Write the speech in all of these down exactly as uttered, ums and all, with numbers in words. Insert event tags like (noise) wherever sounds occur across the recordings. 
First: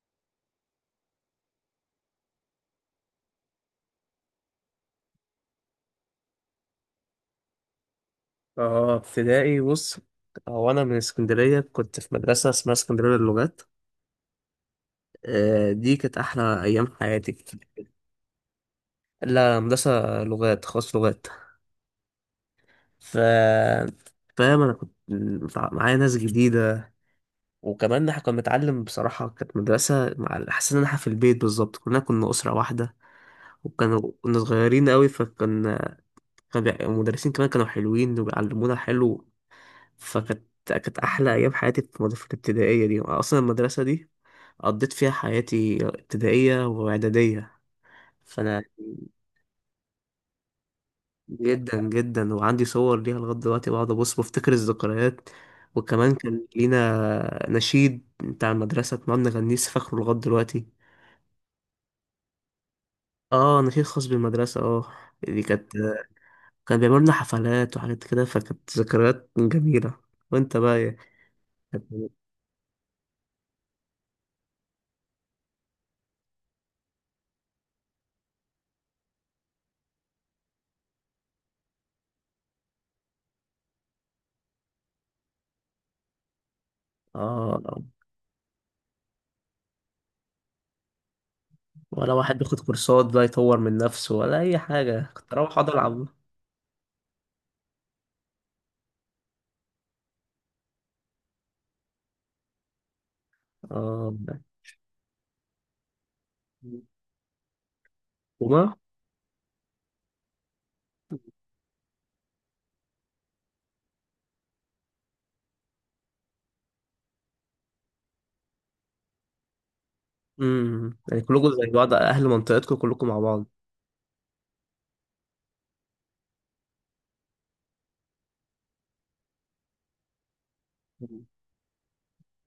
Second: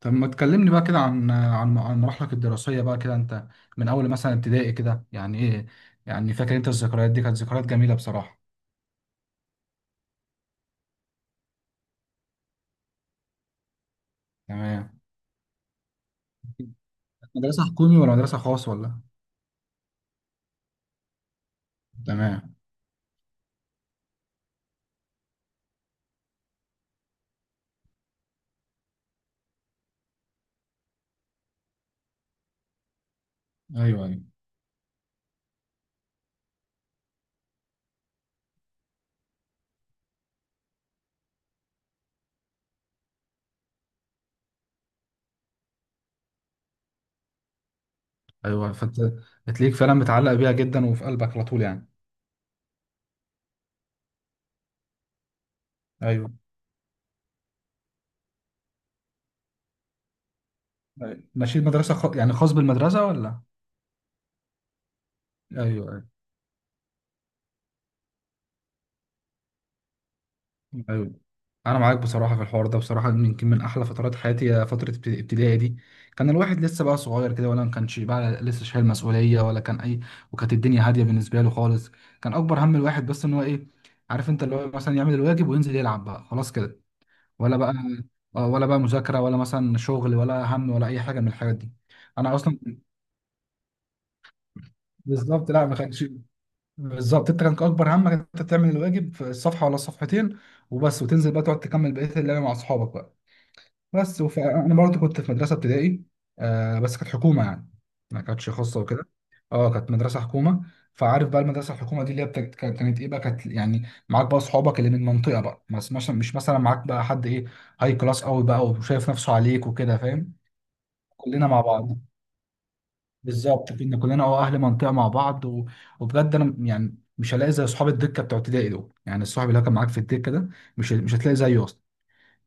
طب ما تكلمني بقى كده عن عن عن مراحلك الدراسية بقى كده انت؟ من اول مثلا ابتدائي كده يعني ايه؟ يعني فاكر انت الذكريات دي كانت ذكريات جميلة بصراحة؟ اه، ابتدائي، بص. هو انا من اسكندريه، كنت في مدرسه اسمها اسكندريه للغات. تمام. آه، دي كانت احلى ايام حياتي. مدرسة حكومي ولا مدرسة خاص ولا؟ لا، مدرسه لغات، خاص، لغات. تمام. ف فاهم انا كنت متع- معايا ناس جديده. وكمان احنا كنا بنتعلم، بصراحه كانت مدرسه، مع حسيت ان احنا في البيت بالظبط، كلنا كنا اسره واحده. ايوه وكانوا ايوه. كنا صغيرين قوي، فكان كان بيع- المدرسين كمان كانوا حلوين وبيعلمونا حلو. فكانت كانت احلى ايام حياتي في المد- في الابتدائيه دي، اصلا المدرسه دي قضيت فيها حياتي ابتدائية وإعدادية. فأنا ايوه فانت تلاقيك فعلا متعلق بيها جدا وفي قلبك على طول جدا يعني؟ جدا، وعندي صور ليها لغاية دلوقتي، بقعد أبص بفتكر الذكريات. وكمان ايوه. كان لينا نشيد بتاع المدرسة كنا بنغنيه، لسه فاكره لغاية دلوقتي. أيوة. ماشي، مدرسة خ... يعني خاص بالمدرسة ولا؟ اه، نشيد خاص بالمدرسة. اه، دي ايوه. كانت ايوه. كان بيعملوا لنا حفلات وحاجات كده، فكانت ذكريات جميلة. وانت بقى إيه؟ ايوه انا معاك كانت- بصراحه، في الحوار ده بصراحه يمكن من احلى فترات حياتي هي فتره ابت- ابتدائي دي. كان الواحد لسه بقى صغير كده، ولا ما كانش بقى لسه شايل مسؤوليه، ولا كان اي. وكانت الدنيا هاديه بالنسبه له خالص. كان اكبر هم الواحد بس ان هو ايه، عارف انت اللي هو مثلا يعمل الواجب وينزل يلعب بقى خلاص كده. ولا بقى، اه، آه، ولا بقى مذاكره، ولا مثلا شغل، ولا هم، ولا اي حاجه من الحاجات دي. ولا انا واحد بياخد اصلا كورسات بقى يطور من نفسه، ولا أي حاجة. كنت أروح بالظبط، لا أقعد ما كانش. ألعب. بالظبط، انت كان اكبر همك انت تعمل الواجب في الصفحه ولا الصفحتين وبس، وتنزل بقى تقعد تكمل بقيه اللعبه مع اصحابك بقى. اه، بس وف... انا برضه كنت في مدرسه ابتدائي، آه بس كانت حكومه يعني، ما كانتش وما؟ خاصه وكده. اه كانت مدرسه حكومه. فعارف بقى المدرسه الحكومه دي اللي هي بت... كانت كانت ايه بقى، كانت يعني معاك بقى اصحابك اللي من المنطقه بقى، بس مش مش مثلا معاك بقى حد ايه، هاي كلاس قوي بقى وشايف نفسه عليك وكده، فاهم؟ امم يعني كلنا كلكم مع زي بعض، بعض، اهل منطقتكم كلكم مع بعض. بالظبط كنا كلنا اه اهل منطقه مع بعض. و... وبجد انا يعني مش هلاقي زي اصحاب الدكه بتوع ابتدائي دول، يعني الصاحب اللي هو كان معاك في الدكه ده مش مش مم. هتلاقي زيه اصلا.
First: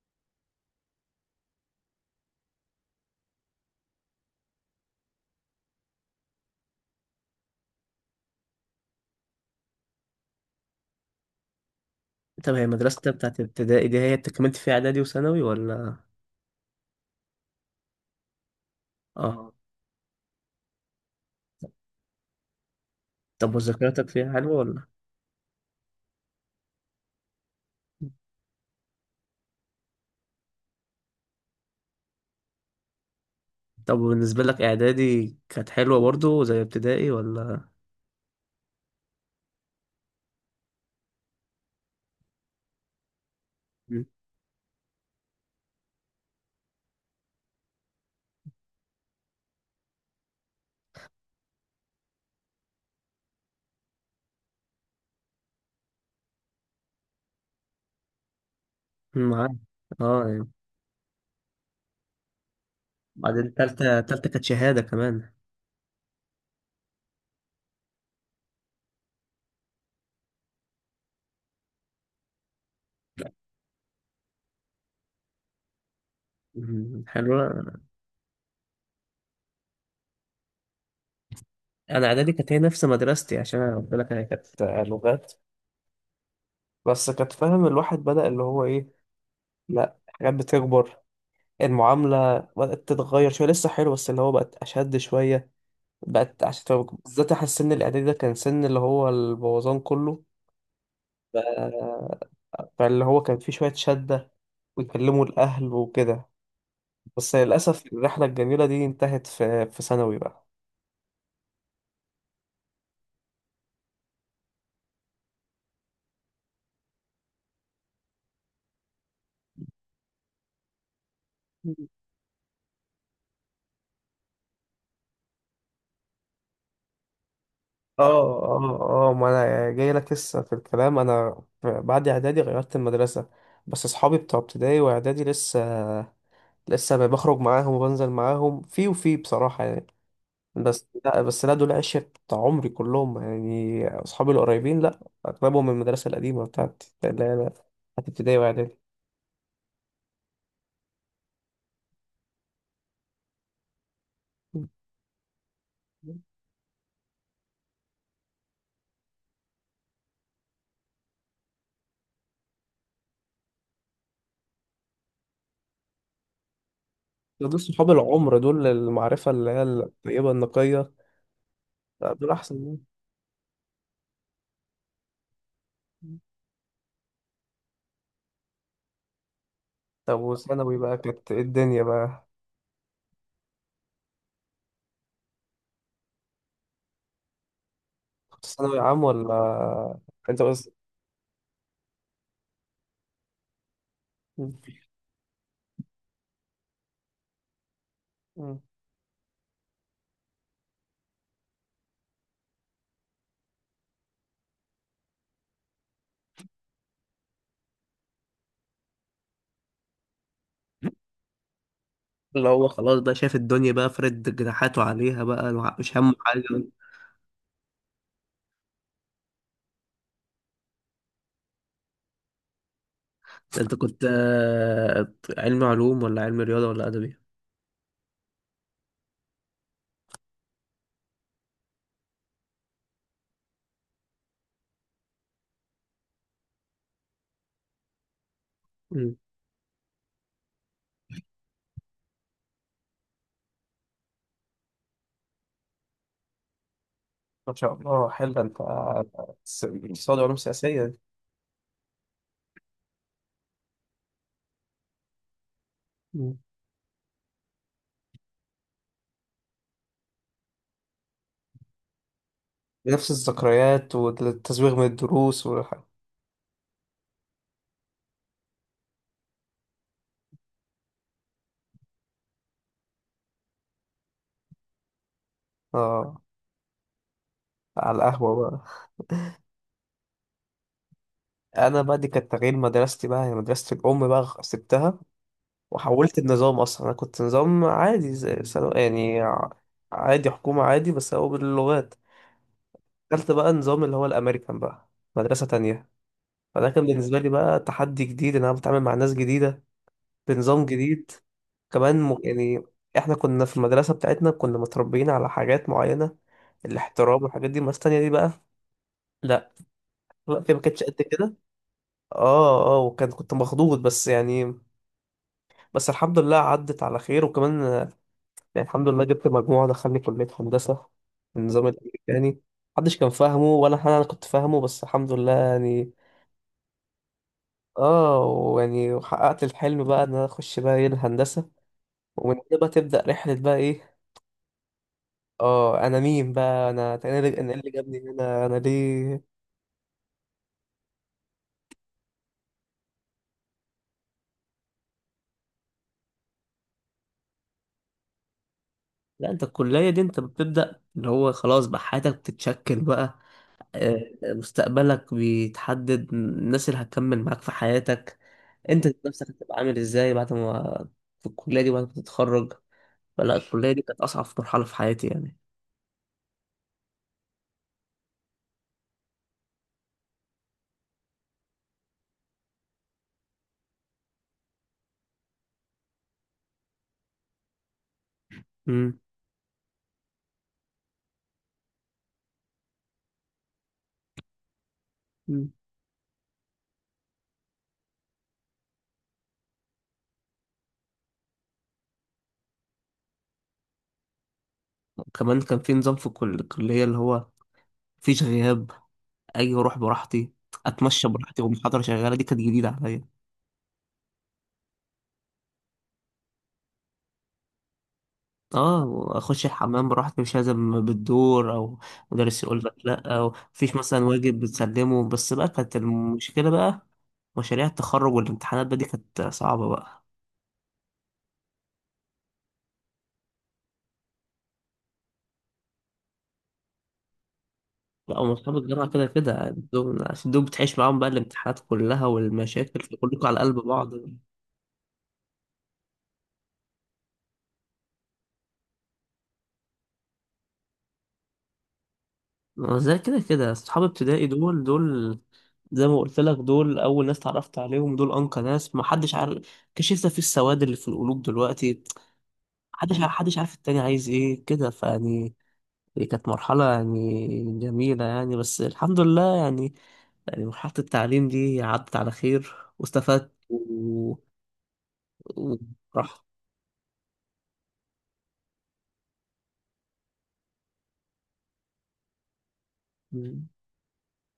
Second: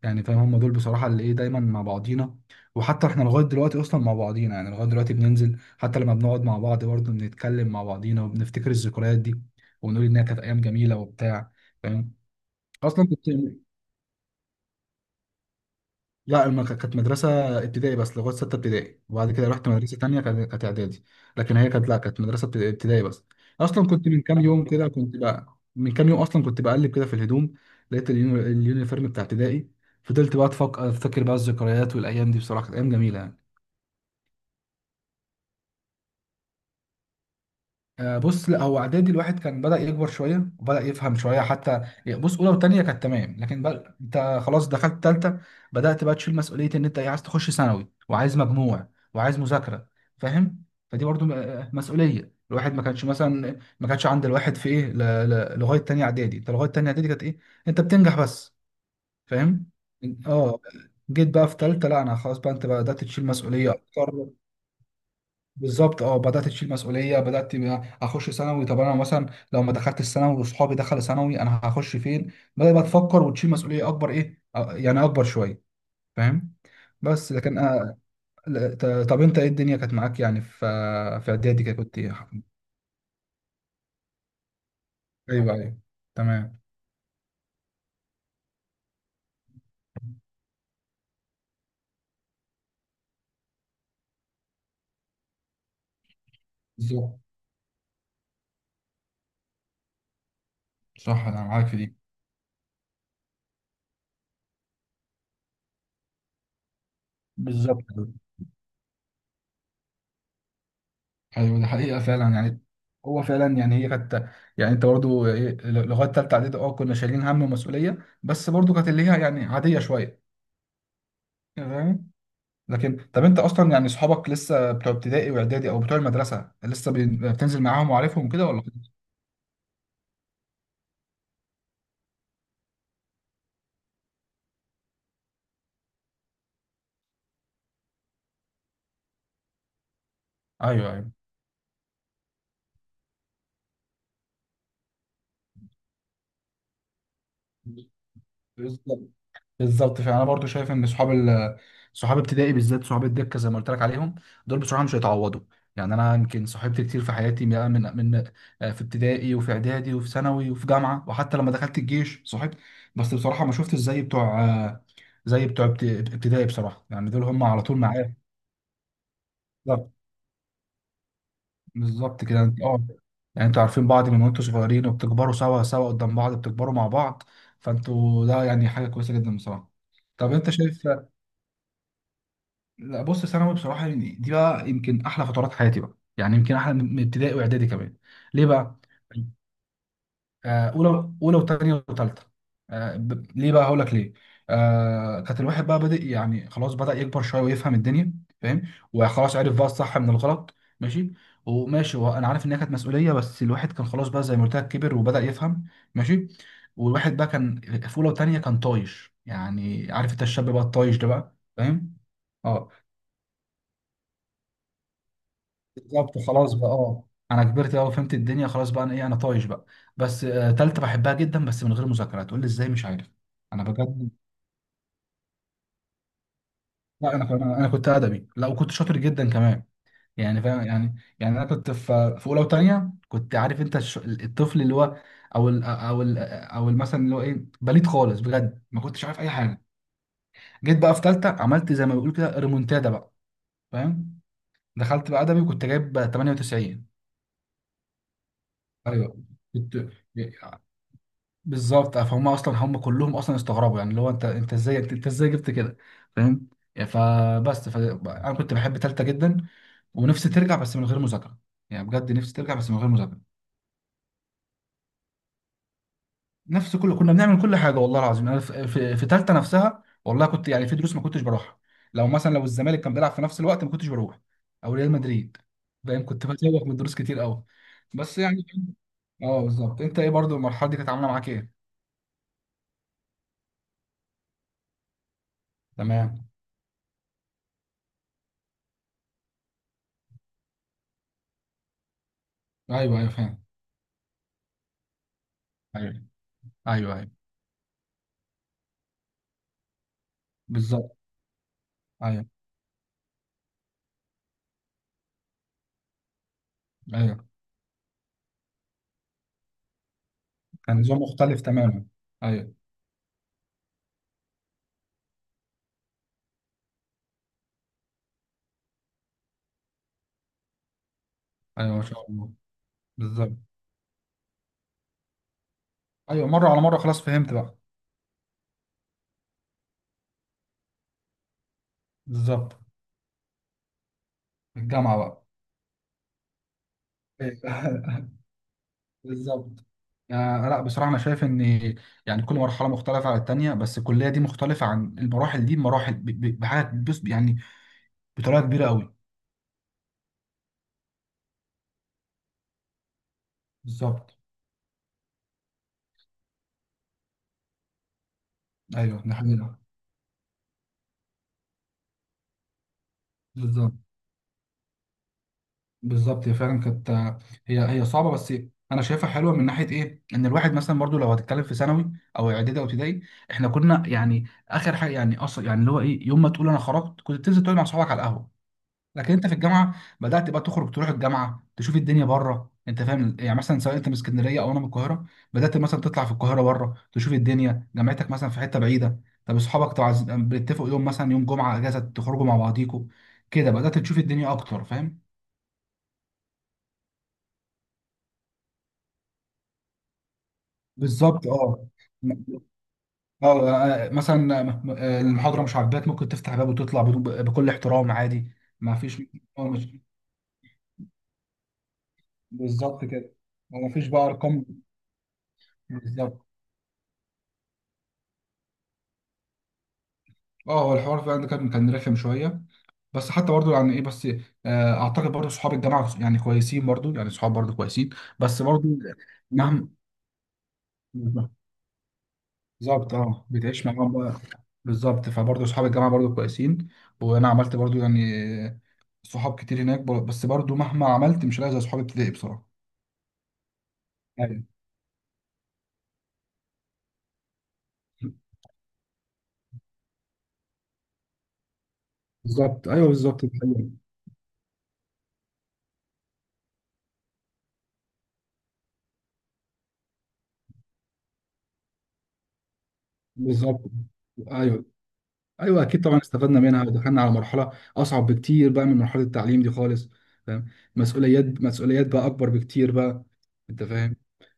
يعني فاهم، هم دول بصراحة اللي ايه، دايما مع بعضينا. وحتى احنا لغاية دلوقتي اصلا مع بعضينا، يعني لغاية دلوقتي بننزل، حتى لما بنقعد مع بعض برضه بنتكلم مع بعضينا وبنفتكر الذكريات دي ونقول انها كانت ايام جميلة وبتاع. فاهم؟ طب هي مدرستك اصلا كنت، بتاعت ابتدائي دي هي كملت فيها اعدادي وثانوي، ولا؟ لا الم- كانت مدرسة ابتدائي بس لغاية ستة ابتدائي، وبعد كده اه، رحت مدرسة تانية كانت كانت إعدادي. لكن هي كانت، لا كانت مدرسة ابت- ابتدائي بس. طب أصلا كنت وذاكرتك من فيها كام حلوه، يوم ولا؟ كده، كنت بقى من كام يوم أصلا كنت بقلب كده في الهدوم، لقيت اليوني- اليونيفورم بتاع ابتدائي. فضلت بقى أتفك- أفتكر بقى الذكريات، والأيام دي بصراحة كانت أيام جميلة يعني. طب بالنسبه لك اعدادي كانت حلوه برضو زي ابتدائي، ولا؟ آه، بص لا هو اعدادي الواحد كان بدأ يكبر شويه وبدأ يفهم شويه حتى. بص اولى وثانيه كانت تمام، لكن بقى مم. انت خلاص دخلت ثالثه، بدأت بقى تشيل مسؤوليه ان انت إيه، عايز تخش ثانوي وعايز مجموع وعايز مذاكره. فاهم؟ فدي برضو م- آه، مسؤوليه الواحد ما كانش، مثلا ما كانش عند الواحد في ايه، ل- ل- لغايه ثانيه اعدادي، انت لغايه ثانيه اعدادي كانت ايه، انت بتنجح بس. معاك. فاهم؟ اه، يعني. اه جيت بقى في ثالثه، لا انا خلاص بقى انت بدأت تشيل بعدين مسؤوليه تالتة، تالتة اكتر. كانت شهاده كمان. بالظبط اه بدات تشيل مسؤوليه، بدات تبقى اخش ثانوي، طب انا مثلا لو ما دخلت الثانوي وصحابي دخلوا ثانوي انا هخش فين. بدات بقى تفكر وتشيل مسؤوليه اكبر، ايه أ- يعني اكبر شويه. فاهم؟ مم. بس لكن حلوه. آه، لا، ت- طب انت ايه الدنيا كانت معاك يعني، في في اعدادي كده كنت انا ايه؟ اعدادي كانت هي نفس مدرستي، عشان انا قلت لك انا كانت لغات. ايوه ايوه. تمام. بس كانت، فاهم، الواحد بدأ اللي هو ايه، لا حاجات بتكبر. المعاملة بدأت تتغير شوية، لسه حلو، بس اللي هو بقت أشد شوية، بقت عشان بالظبط. بالذات أحس السن الإعدادي ده كان سن اللي هو البوظان كله. صح انا معاك ف- في دي. فاللي هو كان فيه شوية شدة، ويكلموا الأهل وكده. بس بالظبط للأسف الرحلة الجميلة دي انتهت في في ثانوي بقى. ايوه دي حقيقه فعلا يعني. هو فعلا يعني هي كانت، يعني انت برضو ايه لغايه ثالثه اعدادي اه كنا شايلين هم ومسؤوليه، بس برضو كانت اللي هي يعني عاديه شويه. تمام. لكن طب انت اصلا يعني اصحابك لسه بتوع ابتدائي واعدادي او بتوع المدرسه لسه بي- بتنزل معاهم وعارفهم اه، كده ولا؟ اه، اه، ما انا جاي لك لسه في الكلام. انا بعد اعدادي غيرت المدرسه، بس اصحابي بتوع ابتدائي واعدادي لسه لسه بخرج معاهم وبنزل معاهم، في وفي بصراحه يعني. بس ايوه ايوه. لا بس لا دول عشرة بتاع عمري كلهم يعني. أصحابي القريبين، لا، أغلبهم من المدرسة القديمة، بتاعت اللي هي بتاعت ابتدائي وإعدادي. بالظبط. بالظبط فانا برضو شايف ان صحاب ال... صحاب ابتدائي بالذات صحاب الدكه زي ما قلت لك عليهم، دول بصراحه مش هيتعوضوا. يعني انا يمكن صاحبت كتير في حياتي بقى من من آه، في ابتدائي وفي اعدادي وفي ثانوي وفي جامعه، وحتى لما دخلت الجيش صاحبت. بس بصراحه ما شفتش زي بتوع آه، زي بتوع ابت- ابتدائي بصراحه، يعني دول هم دول على طول صحاب معايا. العمر، دول المعرفة اللي هي الطيبة النقية. لا، بالظبط دول كده أحسن انت مني. اه. يعني انتوا عارفين بعض من وانتوا صغيرين وبتكبروا سوا سوا قدام بعض، بتكبروا مع بعض. فانتوا ده يعني حاجه كويسه جدا بصراحه. طب طب انت وثانوي شايف، بقى كانت إيه الدنيا بقى؟ لا بص ثانوي بصراحه يعني دي بقى يمكن احلى فترات حياتي بقى، يعني يمكن احلى من من ابتدائي واعدادي كمان. كنت ليه ثانوي بقى؟ عام، ولا؟ أنت بس. آه، اولى اولى وثانيه وثالثه. آه، ب- ليه بقى هقول لك ليه. آه كانت الواحد بقى بادئ يعني خلاص بدأ يكبر شويه ويفهم الدنيا. مم. فاهم؟ وخلاص عرف بقى الصح من الغلط، ماشي. وماشي هو انا عارف انها كانت مسؤوليه، بس الواحد كان خلاص بقى زي ما قلت لك كبر وبدأ يفهم. ماشي. والواحد بقى كان في اولى وثانيه كان طايش، يعني عارف انت الشاب بقى الطايش ده بقى، فاهم؟ اللي هو اه خلاص بقى شايف الدنيا، بقى فرد جناحاته عليها بقى، الوع- مش همه بالظبط حاجة خلاص ده. بقى، اه انا كبرت بقى وفهمت الدنيا، خلاص بقى انا ايه انا طايش بقى. بس آه، تالتة بحبها جدا بس من غير مذاكرة، تقول لي ازاي مش عارف. انا انت كنت، بجد، آه، علمي علوم ولا علمي رياضة ولا لا أدبي؟ انا كنت، انا كنت ادبي، لا وكنت شاطر جدا كمان. يعني فاهم، يعني يعني انا كنت في في اولى وثانيه كنت عارف انت الش- الطفل اللي هو، او ال او ال او ال- مثلا اللي هو ايه بليد خالص بجد ما كنتش عارف اي حاجه. جيت بقى في ثالثه عملت زي ما بيقول كده ريمونتادا بقى، فاهم؟ دخلت بقى ادبي وكنت جايب تمانية وتسعين. ما شاء الله، حلو ده. انت ايوه. س- كنت اقتصاد وعلوم سياسية دي. بالظبط آه، فهم اصلا هم كلهم اصلا استغربوا يعني اللي هو انت انت ازاي، انت انت ازاي جبت كده. مم. فاهم؟ يعني فبس ف... انا كنت بحب تالتة جدا ونفسي ترجع بس من غير مذاكره. يعني بجد نفسي ترجع بس من غير نفس مذاكره. الذكريات، والتزويغ من الدروس والح... نفس كل، كنا بنعمل كل حاجه والله العظيم. انا في, في... في تالتة نفسها والله كنت يعني في دروس ما كنتش بروحها. لو مثلا لو الزمالك كان بيلعب في نفس الوقت ما كنتش بروح، او ريال مدريد. فاهم؟ اه، كنت بتسوق من دروس كتير قوي. على بس القهوة يعني بقى. اه بالظبط، انت ايه برضو المرحله دي كانت عامله معاك ايه؟ أنا بقى دي كانت تغيير مدرستي بقى يعني، مدرسة الأم بقى، غ- سبتها. وحولت تمام. النظام. أصلا أنا كنت نظام عادي زي ثانو- يعني ع- عادي، حكومة، عادي، بس هو باللغات. ايوه ايوه. دخلت فاهم. بقى نظام اللي هو الأمريكان بقى، مدرسة تانية. ايوه فده كان ايوه. ايوه بالنسبة لي بقى تحدي جديد، إن أنا بتعامل مع ناس جديدة بنظام بالظبط. جديد. كمان م... ايوه يعني احنا كنا في المدرسة بتاعتنا كنا متربيين على حاجات معينة، ايوه. الاحترام والحاجات دي. الناس التانية دي بقى لا، الوقت ما كان كانتش نظام قد كده. مختلف تماما. ايوه. اه، اه، وكان كنت مخضوض بس يعني. بس الحمد لله عدت على خير، وكمان آه، يعني الحمد لله جبت مجموعة دخلني كلية هندسة. النظام ايوه ما شاء الله. الأمريكاني محدش كان بالظبط. فاهمه، ولا أنا أنا كنت فاهمه، بس الحمد لله يعني. ايوه مره على مره خلاص فهمت بقى. اه، ويعني وحققت الحلم بقى ان انا اخش بقى ايه الهندسة. ومن بالظبط. هنا بقى تبدأ رحلة بقى ايه. الجامعه بقى. اه، انا مين بقى، انا انا اللي أنا اللي أيوة. جابني (laughs) هنا، انا ليه؟ بالظبط. آه لا بصراحه انا شايف ان، يعني كل مرحله مختلفه عن التانيه، بس الكليه دي مختلفه عن المراحل دي بمراحل، ب- ب- بحاجه بس يعني بطريقه كبيره قوي. لا، انت الكلية دي انت بتبدأ، اللي هو خلاص بقى حياتك بتتشكل بقى. آه، بالظبط. مستقبلك بيتحدد، الناس اللي هتكمل معاك في حياتك، انت ايوه ده نفسك هتبقى حقيقة. عامل ازاي بعد ما، في الكلية دي بعد ما تتخرج. فلا الكلية بالظبط. دي كانت أصعب مرحلة في حياتي يعني. بالظبط هي فعلا كانت، هي هي صعبه، بس انا شايفها حلوه من ناحيه ايه، ان الواحد مثلا برضو لو هتتكلم في ثانوي او اعدادي او ابتدائي، احنا كنا يعني اخر حاجه يعني اصلا، يعني اللي هو ايه يوم ما تقول انا خرجت كنت بتنزل تقعد مع اصحابك على القهوه. امم لكن انت في الجامعه بدات بقى تخرج تروح الجامعه تشوف الدنيا بره، انت فاهم يعني مثلا سواء انت من اسكندريه او انا من القاهره، مم. بدات مثلا تطلع في القاهره بره تشوف الدنيا، جامعتك مثلا في حته بعيده، طب اصحابك تعز- بتتفقوا يوم مثلا يوم جمعه اجازه تخرجوا مع بعضيكوا. كده بدات تشوف الدنيا اكتر، فاهم؟ كمان كان في نظام في الكل- الكلية، اللي هو مفيش غياب، أجي أروح براحتي، أتمشى بالظبط براحتي اه. والمحاضرة شغالة، دي م- كانت جديدة عليا. اه. آه، مثلا آه، م- المحاضره مش عاجباك ممكن تفتح باب وتطلع بدون، بكل احترام عادي. ما اه، فيش (laughs) واخش اه مش. الحمام براحتي، مش لازم بالدور، او مدرس يقول لك بالظبط كده. لا، او وما مفيش فيش مثلا بقى واجب ارقام. بتسلمه. بس بقى كانت بالظبط. المشكله بقى مشاريع التخرج والامتحانات بقى، دي كانت صعبه بقى. اه هو الحوار فعلا ده كان كان رخم شويه، بس حتى برضه يعني ايه بس آه، اعتقد برضه صحاب الجامعه يعني كويسين، برضه يعني صحاب برضه كويسين. لا، بس ومصحاب برضه الجامعه كده كده يعني مهما، دول، عشان دول بتعيش معاهم بقى الامتحانات كلها والمشاكل، بالظبط اه فكلكم على قلب بتعيش بعض. معاهم بقى. بالظبط فبرضه صحاب الجامعه برضه كويسين، وانا عملت برضه يعني صحاب كتير هناك بر- بس برضو مهما عملت مش هلاقي زي صحاب ابتدائي بصراحه. زي كده كده اصحاب ابتدائي ايوه. دول، دول زي ما قلت لك، دول اول ناس اتعرفت عليهم، دول انقى ناس، ما حدش عارف. كشفنا في السواد اللي في القلوب دلوقتي. بالظبط ايوه محدش، بالظبط، محدش دي عارف التاني حقيقة. عايز ايه كده، فيعني دي كانت مرحلة يعني جميلة يعني، بس الحمد لله يعني. يعني مرحلة التعليم دي عدت على خير واستفدت بالظبط. و... ايوه. ايوه اكيد طبعا وراح. استفدنا منها، ودخلنا على مرحله اصعب بكتير بقى من مرحله التعليم دي خالص. فاهم؟ مسؤوليات مسؤوليات بقى اكبر بكتير بقى، انت فاهم.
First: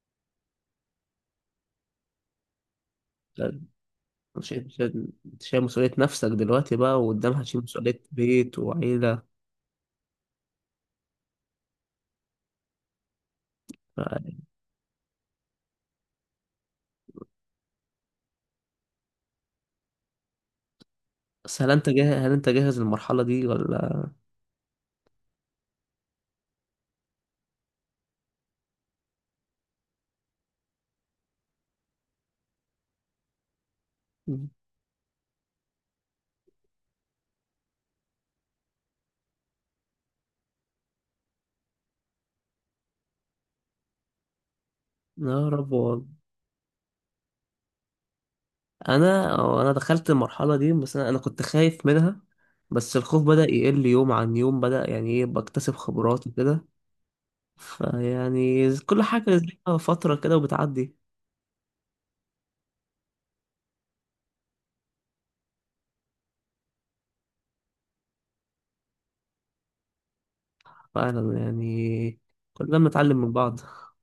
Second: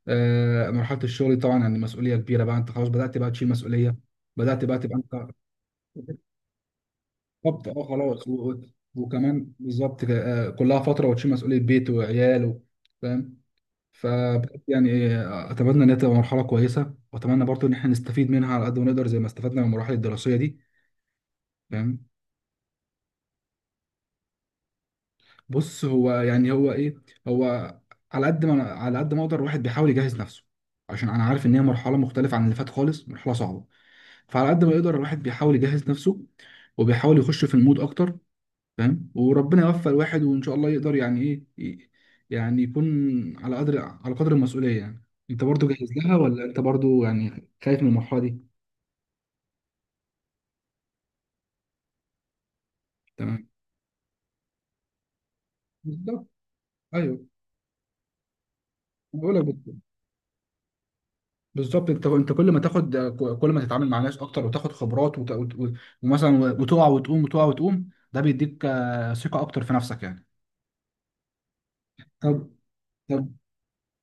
آه مرحله الشغل دي طبعا يعني مسؤوليه كبيره بقى، انت خلاص بدات بقى تشيل مسؤوليه، مش مش- بدات انت بقى تبقى شايل، انت. أنت شايل مسؤولية نفسك دلوقتي بقى، وقدامها تشيل بالظبط اه مسؤولية خلاص، و- بيت و- وعيلة. وكمان بالظبط كده، آه كلها فتره وتشيل مسؤوليه بيت وعيال. و- فاهم؟ ف ف- يعني إيه، اتمنى ان هي تبقى مرحله كويسه، واتمنى برضو ان احنا نستفيد منها على قد ما نقدر زي ما استفدنا من المراحل الدراسيه دي. بس هل انت فاهم؟ جاهز، هل انت جاهز للمرحلة دي، ولا؟ بص هو يعني هو ايه، هو على قد ما على قد ما اقدر الواحد بيحاول يجهز نفسه، عشان انا عارف ان هي مرحله مختلفه عن اللي فات خالص، مرحله صعبه. مم. فعلى قد ما يقدر الواحد بيحاول يجهز نفسه وبيحاول يخش في المود اكتر. فاهم؟ وربنا يوفق الواحد، وان شاء الله يقدر يعني ايه ي- يعني يكون على قدر على قدر المسؤوليه يعني. انت يا برضو رب جاهز والله. لها ولا انت برضو يعني خايف من المرحله دي؟ انا، انا دخلت المرحله دي، بس انا، أنا كنت خايف منها. بس الخوف بدا تمام. يقل يوم عن يوم، بدا يعني ايه بكتسب خبرات بالظبط. وكده. ايوه. فيعني كل أنا حاجه بقول لك ليها بت- فتره كده وبتعدي. بالظبط انت، انت كل ما تاخد، كل ما تتعامل مع ناس اكتر وتاخد خبرات وت... وت... وت- ومثلا وتقع وتقوم وتقع وتقوم، ده بيديك آه، ثقة اكتر في نفسك يعني. فعلا يعني طب، كلنا بنتعلم من طب بعض.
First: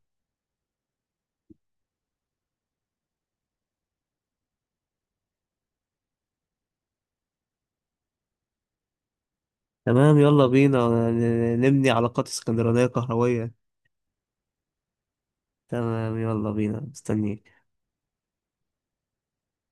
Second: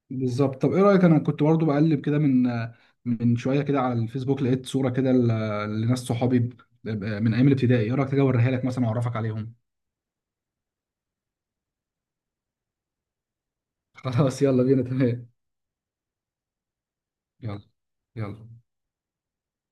بالظبط، طب ايه رأيك انا كنت برضو بقلب كده من آه، من شوية كده على الفيسبوك، لقيت صورة كده ل- لناس صحابي ب- ب- من ايام الابتدائي، ايه رأيك تجي اوريها لك مثلا واعرفك عليهم؟ تمام، يلا بينا ن- نبني علاقات اسكندرانيه كهرويه. (laughs) خلاص يلا بينا، تمام تمام، يلا بينا، مستنيك. يلا، يلا.